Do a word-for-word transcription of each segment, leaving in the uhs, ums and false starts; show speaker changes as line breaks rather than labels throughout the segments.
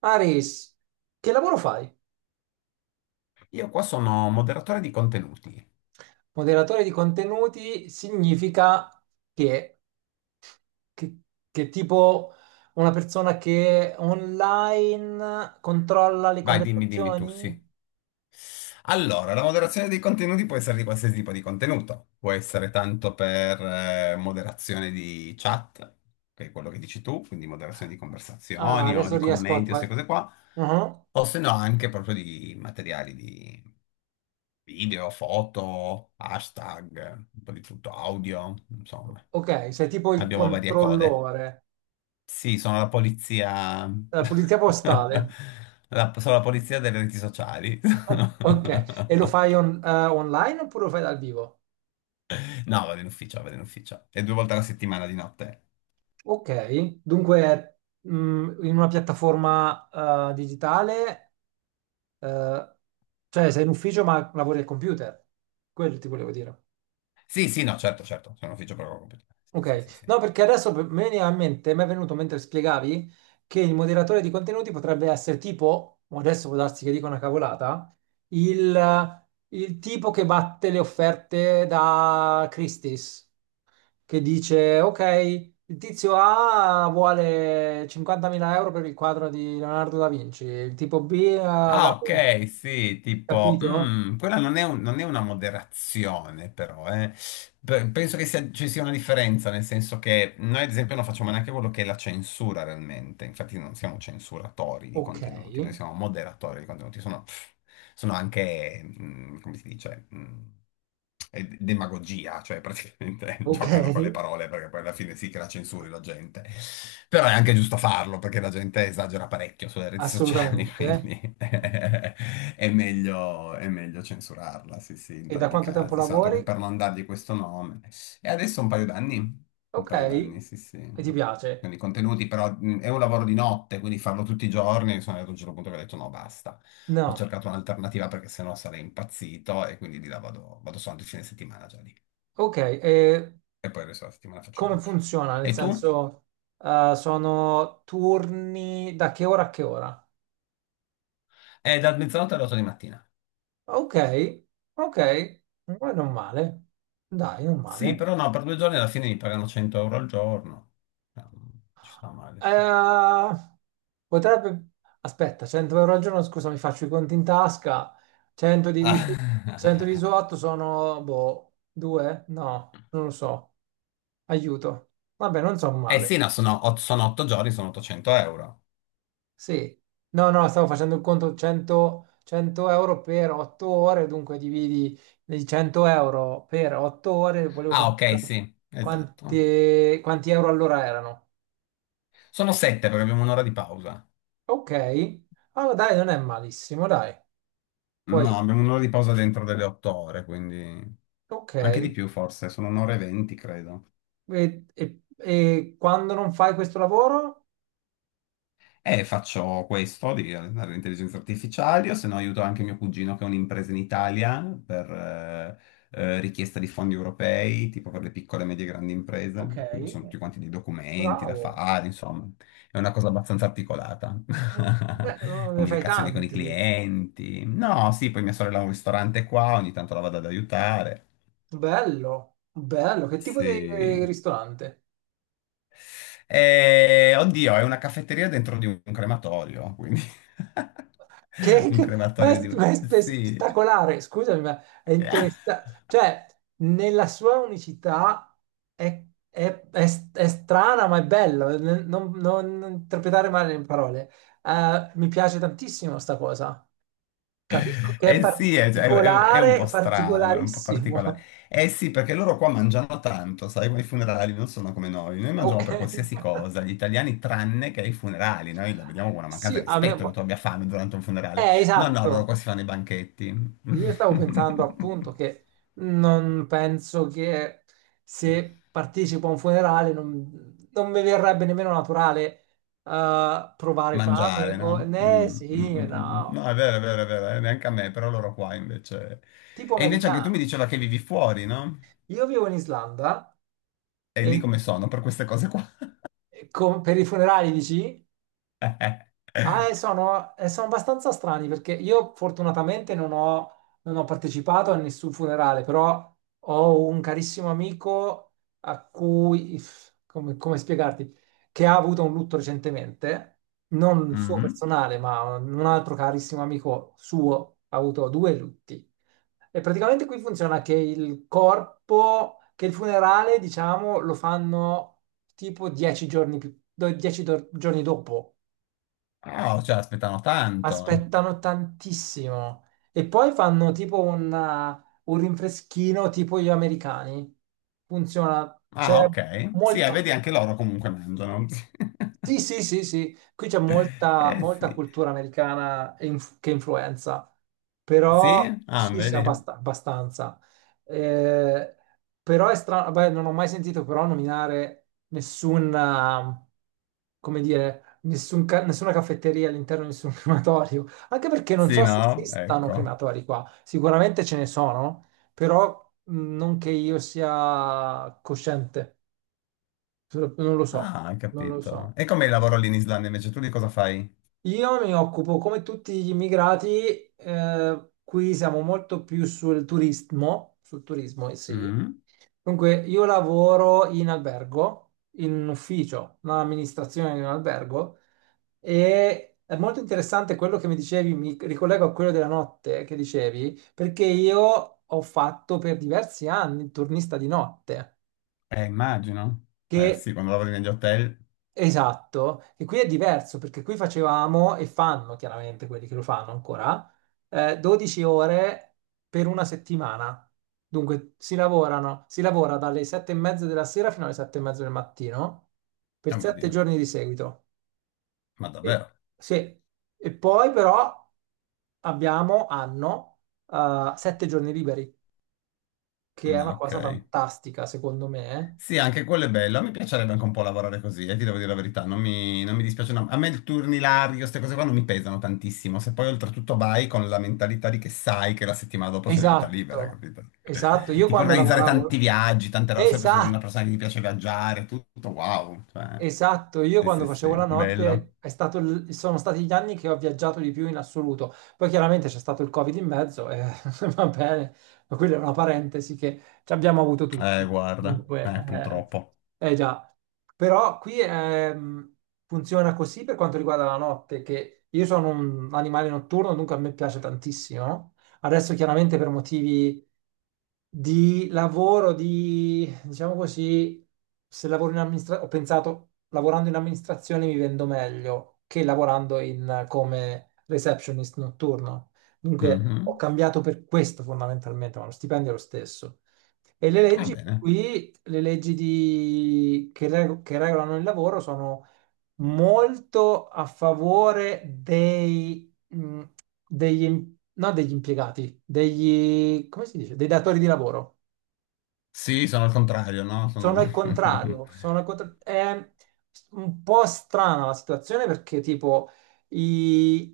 Aris, che lavoro fai?
Io qua sono moderatore di contenuti.
Moderatore di contenuti significa che, che, che tipo una persona che online controlla le
Vai, dimmi, dimmi tu, sì.
conversazioni?
Allora, la moderazione dei contenuti può essere di qualsiasi tipo di contenuto. Può essere tanto per eh, moderazione di chat, che è quello che dici tu, quindi moderazione di
Ah,
conversazioni o
adesso
di
riesco a...
commenti o queste
qual-
cose qua,
Mhm.
o se no anche proprio di materiali di video, foto, hashtag, un po' di tutto, audio, insomma.
Ok, sei tipo il
Abbiamo varie code.
controllore,
Sì, sono la polizia.
la pulizia postale.
La, sono la polizia delle reti sociali.
Ok, e lo fai on- eh, online oppure lo fai dal vivo?
No, vado in ufficio, vado in ufficio. E due volte alla settimana di notte.
Ok, dunque mh, in una piattaforma eh, digitale. Eh, cioè, sei in ufficio ma lavori al computer. Quello ti volevo dire.
Sì, sì, no, certo, certo. Sono in ufficio proprio computer. Sì, sì, sì,
Ok.
sì.
No, perché adesso per- me ne ha in mente, mi è venuto mentre spiegavi che il moderatore di contenuti potrebbe essere tipo, o adesso può darsi che dica una cavolata, il, il tipo che batte le offerte da Christie's, che dice, ok, il tizio A vuole cinquantamila euro per il quadro di Leonardo da Vinci, il tipo B ha
Ah,
dato...
ok, sì, tipo,
Capito?
mm, quella non è, un- non è una moderazione, però, eh. Pe- Penso che sia- ci sia una differenza, nel senso che noi, ad esempio, non facciamo neanche quello che è la censura realmente, infatti non siamo censuratori di
Ok.
contenuti, noi siamo moderatori di contenuti, sono, pff, sono anche, mm, come si dice, mm, eh, demagogia, cioè praticamente
Ok,
giocano con le parole perché poi alla fine sì che la censuri la gente. Però è anche giusto farlo perché la gente esagera parecchio sulle reti sociali,
assolutamente.
quindi è meglio, è meglio censurarla, sì sì, in
E da
tanti
quanto tempo
casi, soltanto
lavori?
che per non dargli questo nome. E adesso un paio d'anni, un
Ok,
paio d'anni, sì
e ti
sì.
piace?
Quindi i contenuti, però mh, è un lavoro di notte, quindi farlo tutti i giorni, sono arrivato a un certo punto che ho detto no, basta, ho
No.
cercato un'alternativa perché sennò sarei impazzito e quindi di là vado, vado soltanto il fine settimana già lì.
Ok, e
E poi il resto della settimana faccio
come
altro.
funziona? Nel
E tu?
senso, eh, sono turni da che ora a che ora?
Eh, da mezzanotte alle otto di mattina.
Ok, ok. Ma non male. Dai, non
Sì, però
male.
no, per due giorni alla fine mi pagano cento euro al giorno. No, non ci sta male, sì.
Eh, Potrebbe... Aspetta, cento euro al giorno, scusa, mi faccio i conti in tasca. cento diviso, cento
Ah.
diviso otto sono, boh, due? No, non lo so. Aiuto. Vabbè, non so
Eh
male.
sì, no, sono, ot- sono otto giorni, sono ottocento euro.
Sì. No, no, stavo facendo il conto cento, cento euro per otto ore, dunque dividi i cento euro per otto ore, volevo
Ah, ok,
sapere
sì, esatto.
quanti, quanti euro all'ora erano.
Sono sette perché abbiamo un'ora di pausa.
Ok. Allora, dai, non è malissimo, dai. Poi
No, abbiamo un'ora di pausa dentro delle otto ore, quindi...
ok,
Anche di
e,
più forse, sono un'ora e venti, credo.
e- e quando non fai questo lavoro?
E faccio questo di allenare l'intelligenza artificiale, o se no aiuto anche mio cugino che ha un'impresa in Italia per eh, eh, richiesta di fondi europei, tipo per le piccole, medie e grandi
Ok,
imprese. Quindi ci sono tutti quanti dei documenti da
bravo.
fare, insomma, è una cosa abbastanza articolata.
Beh, oh, ne fai
Comunicazione con i
tanti.
clienti. No, sì, poi mia sorella ha un ristorante qua, ogni tanto la vado ad aiutare.
Bello, bello. Che tipo di
Sì.
ristorante?
Eh, oddio, è una caffetteria dentro di un crematorio, quindi
Che,
un
che- ma
crematorio di
è, ma
un...
è spe-
Sì.
spettacolare. Scusami, ma è interessante. Cioè, nella sua unicità è, è- è s- è strana, ma è bello. Non, non- non interpretare male le parole. Eh, mi piace tantissimo sta cosa. Capisco che è
Eh sì, è, è- è- è un po'
particolare,
strano, è un po' particolare.
particolarissimo.
Eh sì, perché loro qua mangiano tanto, sai, ma i funerali non sono come noi. Noi mangiamo
Ok.
per qualsiasi cosa, gli italiani tranne che ai funerali. Noi la vediamo come una mancanza
Sì,
di
a me...
rispetto che tu abbia fame durante un funerale.
Eh,
No, no, loro qua
esatto.
si fanno i banchetti.
Io stavo pensando appunto che non penso che se partecipo a un funerale non, non mi verrebbe nemmeno naturale eh, provare fame.
Mangiare,
O...
no?
Eh
Mm, mm,
sì,
mm, mm. Mm. No,
no.
è vero, è vero, è vero, eh, neanche a me, però loro qua invece.
Tipo
E invece anche tu mi
americano.
diceva che vivi fuori, no?
Io vivo in Islanda
E lì
e,
come sono per queste cose qua?
e con- per i funerali dici? Ah, eh, sono, eh, sono abbastanza strani perché io fortunatamente non ho, non ho partecipato a nessun funerale, però ho un carissimo amico a cui, if- come, come spiegarti, che ha avuto un lutto recentemente, non il suo
Mm.
personale, ma un altro carissimo amico suo ha avuto due lutti. E praticamente qui funziona che il corpo, che il funerale, diciamo, lo fanno tipo dieci giorni più, do- dieci do- giorni dopo.
Oh, cioè, aspettano tanto.
Aspettano tantissimo e poi fanno tipo un, eh, un rinfreschino tipo gli americani. Funziona,
Ah,
c'è
ok. Sì, eh, vedi,
molto.
anche loro comunque mangiano.
Sì, sì, sì, sì, qui c'è molta,
Eh
molta
sì.
cultura americana e inf- che influenza, però
Sì? Ah,
sì, sì,
vedi?
abbast- abbastanza. Eh, però è strano, beh, non ho mai sentito però nominare nessun, eh, come dire, nessun ca- nessuna caffetteria all'interno di nessun crematorio, anche perché non
Sì,
so se
no?
esistano
Ecco.
crematori qua, sicuramente ce ne sono, però mh, non che io sia cosciente, non lo so,
Ah, hai
non lo
capito.
so.
E com'è il lavoro lì in Islanda invece? Tu di cosa fai?
Io mi occupo, come tutti gli immigrati, eh, qui siamo molto più sul turismo, sul turismo, eh sì.
Mm.
Dunque, io lavoro in albergo, in un ufficio, un'amministrazione di un albergo, e è molto interessante quello che mi dicevi, mi ricollego a quello della notte che dicevi, perché io ho fatto per diversi anni il turnista di notte,
Eh, immagino. Eh
che
sì, quando lavori negli hotel.
esatto, e qui è diverso perché qui facevamo e fanno chiaramente quelli che lo fanno ancora eh, dodici ore per una settimana. Dunque si lavorano, si lavora dalle sette e mezza della sera fino alle sette e mezza del mattino
Oh
per
mio
sette
Dio,
giorni di seguito.
ma
E,
davvero?
sì. E poi però abbiamo, hanno sette giorni liberi, che è
Ah,
una
ok.
cosa fantastica secondo me.
Sì, anche quello è bello. A me piacerebbe anche un po' lavorare così, eh, ti devo dire la verità. Non mi, non mi dispiace, no. A me il turnilario, queste cose qua non mi pesano tantissimo. Se poi oltretutto vai con la mentalità di che sai che la settimana dopo c'è tutta libera,
Esatto,
capito?
esatto. Io
Tipo
quando
organizzare tanti
lavoravo...
viaggi, tante cose. Sempre se sei una
Esatto.
persona che ti piace viaggiare, tutto wow. Cioè,
Esatto, io
sì,
quando
sì,
facevo
sì,
la
bello.
notte è stato il- sono stati gli anni che ho viaggiato di più in assoluto. Poi chiaramente c'è stato il Covid in mezzo e va bene, ma quella è una parentesi che ci abbiamo avuto
Eh,
tutti.
guarda,
Dunque,
eh, purtroppo.
eh, eh già, però qui ehm, funziona così per quanto riguarda la notte, che io sono un animale notturno, dunque a me piace tantissimo. Adesso chiaramente per motivi di lavoro, di diciamo così, se lavoro in amministrazione, ho pensato, lavorando in amministrazione mi vendo meglio che lavorando in- come receptionist notturno. Dunque ho
Mhm.
cambiato per questo fondamentalmente, ma lo stipendio è lo stesso. E le
Va
leggi
bene.
qui, le leggi di- che, reg- che regolano il lavoro sono molto a favore dei, mh, degli, im- no, degli impiegati, degli, come si dice, dei datori di lavoro.
Sì, sono al contrario, no?
Sono
Sono...
al contrario, sono al contra- è un po' strana la situazione perché tipo i,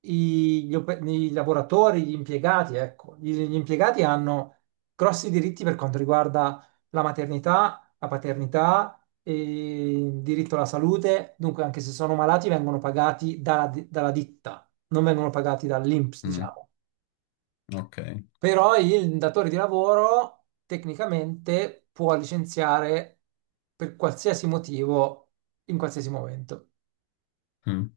i- gli, ope- i lavoratori, gli impiegati, ecco, gli, gli impiegati hanno grossi diritti per quanto riguarda la maternità, la paternità, e il diritto alla salute, dunque anche se sono malati vengono pagati dalla, di- dalla ditta, non vengono pagati dall'I N P S,
Mm.
diciamo.
Ok.
Però il datore di lavoro tecnicamente può licenziare per qualsiasi motivo in qualsiasi momento.
Mm.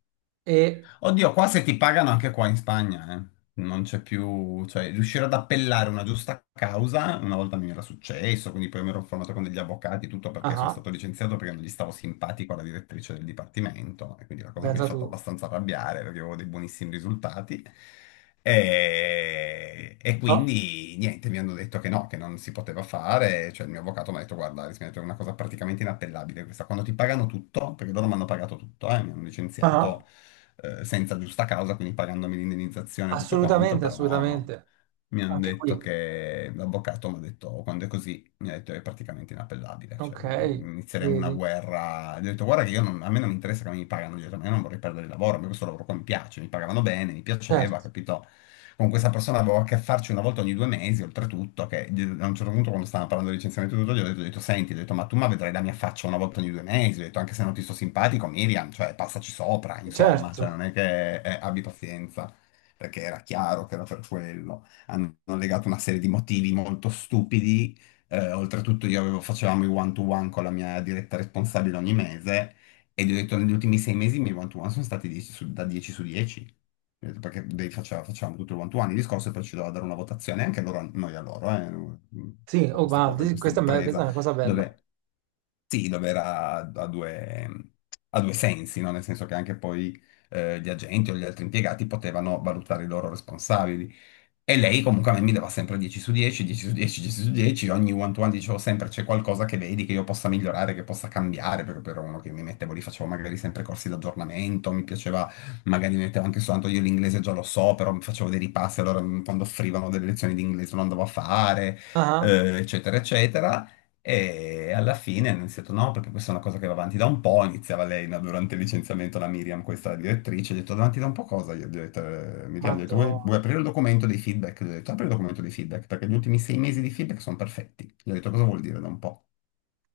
E,
Oddio, qua se ti pagano anche qua in Spagna, eh. Non c'è più, cioè, riuscire ad appellare una giusta causa, una volta mi era successo, quindi poi mi ero informato con degli avvocati, tutto perché sono
ah,
stato licenziato perché non gli stavo simpatico alla direttrice del dipartimento, e quindi la cosa mi ha
pensa
fatto
tu,
abbastanza arrabbiare perché avevo dei buonissimi risultati. E, e
no,
quindi niente, mi hanno detto che no, che non si poteva fare. Cioè, il mio avvocato mi ha detto: "Guarda, Alice", mi ha detto, "è una cosa praticamente inappellabile questa". Quando ti pagano tutto, perché loro mi hanno pagato tutto, eh, mi hanno
ah,
licenziato eh, senza giusta causa, quindi pagandomi l'indennizzazione e tutto quanto,
assolutamente,
però
assolutamente,
mi hanno
anche
detto
qui,
che l'avvocato mi ha detto: "Quando è così", mi ha detto, "è praticamente inappellabile, cioè
ok,
mm, mm, inizieremo una
vedi,
guerra". Gli ho detto guarda che io non- a me non mi interessa come mi pagano, gli ho detto ma io non vorrei perdere il lavoro, a me questo lavoro qua mi piace, mi pagavano bene, mi piaceva,
certo,
capito? Con questa persona avevo a che farci una volta ogni due mesi, oltretutto, che gli- a un certo punto quando stavano parlando di licenziamento e tutto, gli ho detto, gli ho detto, senti, gli ho detto, ma tu ma vedrai la mia faccia una volta ogni due mesi, gli ho detto, anche se non ti sto simpatico, Miriam, cioè passaci sopra, insomma, cioè non
certo,
è che eh, abbi pazienza, perché era chiaro che era per quello hanno legato una serie di motivi molto stupidi eh, oltretutto io avevo- facevamo i one-to-one con la mia diretta responsabile ogni mese e gli ho detto negli ultimi sei mesi i miei one-to-one sono stati dieci su- da dieci su dieci. Ho detto: "Perché dei- faceva- facevamo tutto il one-to-one, il discorso, e poi ci doveva dare una votazione, anche loro, noi a loro", eh,
sì,
ho
oh,
questa
ma
cosa in
di-
questa
questa, è me- questa è
impresa
una cosa bella,
dove sì, dove era a due, a due sensi, no? Nel senso che anche poi eh, gli agenti o gli altri impiegati potevano valutare i loro responsabili. E lei comunque a me mi dava sempre dieci su dieci, dieci su dieci, dieci su dieci, ogni one-to-one dicevo sempre c'è qualcosa che vedi che io possa migliorare, che possa cambiare, perché ero uno che mi mettevo lì, facevo magari sempre corsi di aggiornamento, mi piaceva, magari mi mettevo anche soltanto, io l'inglese già lo so, però mi facevo dei ripassi, allora mm, quando offrivano delle lezioni di inglese lo andavo a fare,
ah,
eh, eccetera, eccetera. E alla fine hanno iniziato, no, perché questa è una cosa che va avanti da un po', iniziava lei, no, durante il licenziamento, la Miriam, questa direttrice, ha detto: "Avanti da un po' cosa?". Io gli ho detto, eh, Miriam, gli ho detto: vuoi, vuoi
madonna,
aprire il documento dei feedback?". Gli ho detto: "Apri il documento dei feedback, perché gli ultimi sei mesi di feedback sono perfetti". Gli ho detto: "Cosa vuol dire da un po'?".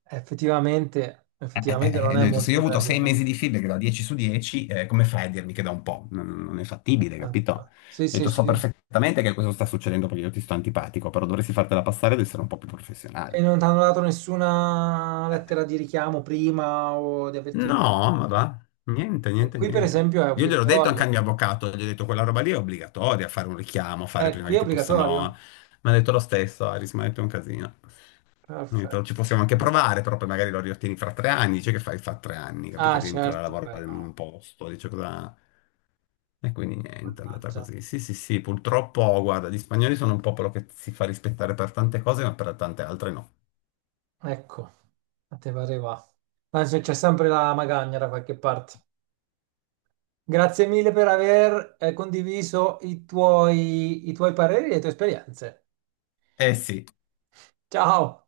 effettivamente,
Eh, eh,
effettivamente
eh,
non
eh, gli
è
ho detto: "Se io
molto
ho avuto sei
carina,
mesi di feedback da dieci su dieci, eh, come fai a dirmi che da un po'?". Non, non è fattibile, capito?
esatto. Sì,
Gli Ho
sì,
detto: "So
sì.
perfettamente che questo sta succedendo perché io ti sto antipatico, però dovresti fartela passare ad essere un po' più
E
professionale".
non ti hanno dato nessuna
Eh,
lettera di richiamo prima o di avvertimento.
No, ma va, niente,
E
niente,
qui, per
niente.
esempio, è
Io gliel'ho detto anche al
obbligatorio.
mio avvocato, gli ho detto quella roba lì è obbligatoria, fare un richiamo, fare
Eh,
prima
qui
che
è
ti possano...
obbligatorio.
Mi ha detto lo stesso, Aris, mi ha detto è un casino. Mi ha
Perfetto.
detto: "Ci possiamo anche provare, però poi magari lo riottieni fra tre anni, dice che fai fra tre anni, capito?
Ah,
Rientrare a
certo, beh,
lavorare in un
no.
posto, dice cosa...". E quindi niente, è andata
Mannaggia.
così. Sì, sì, sì, purtroppo, guarda, gli spagnoli sono un popolo che si fa rispettare per tante cose, ma per tante altre no.
Ecco, a te pare va. Ma c'è c'è sempre la magagna da qualche parte. Grazie mille per aver eh, condiviso i tuoi, i tuoi pareri e le tue esperienze.
Eh sì.
Ciao!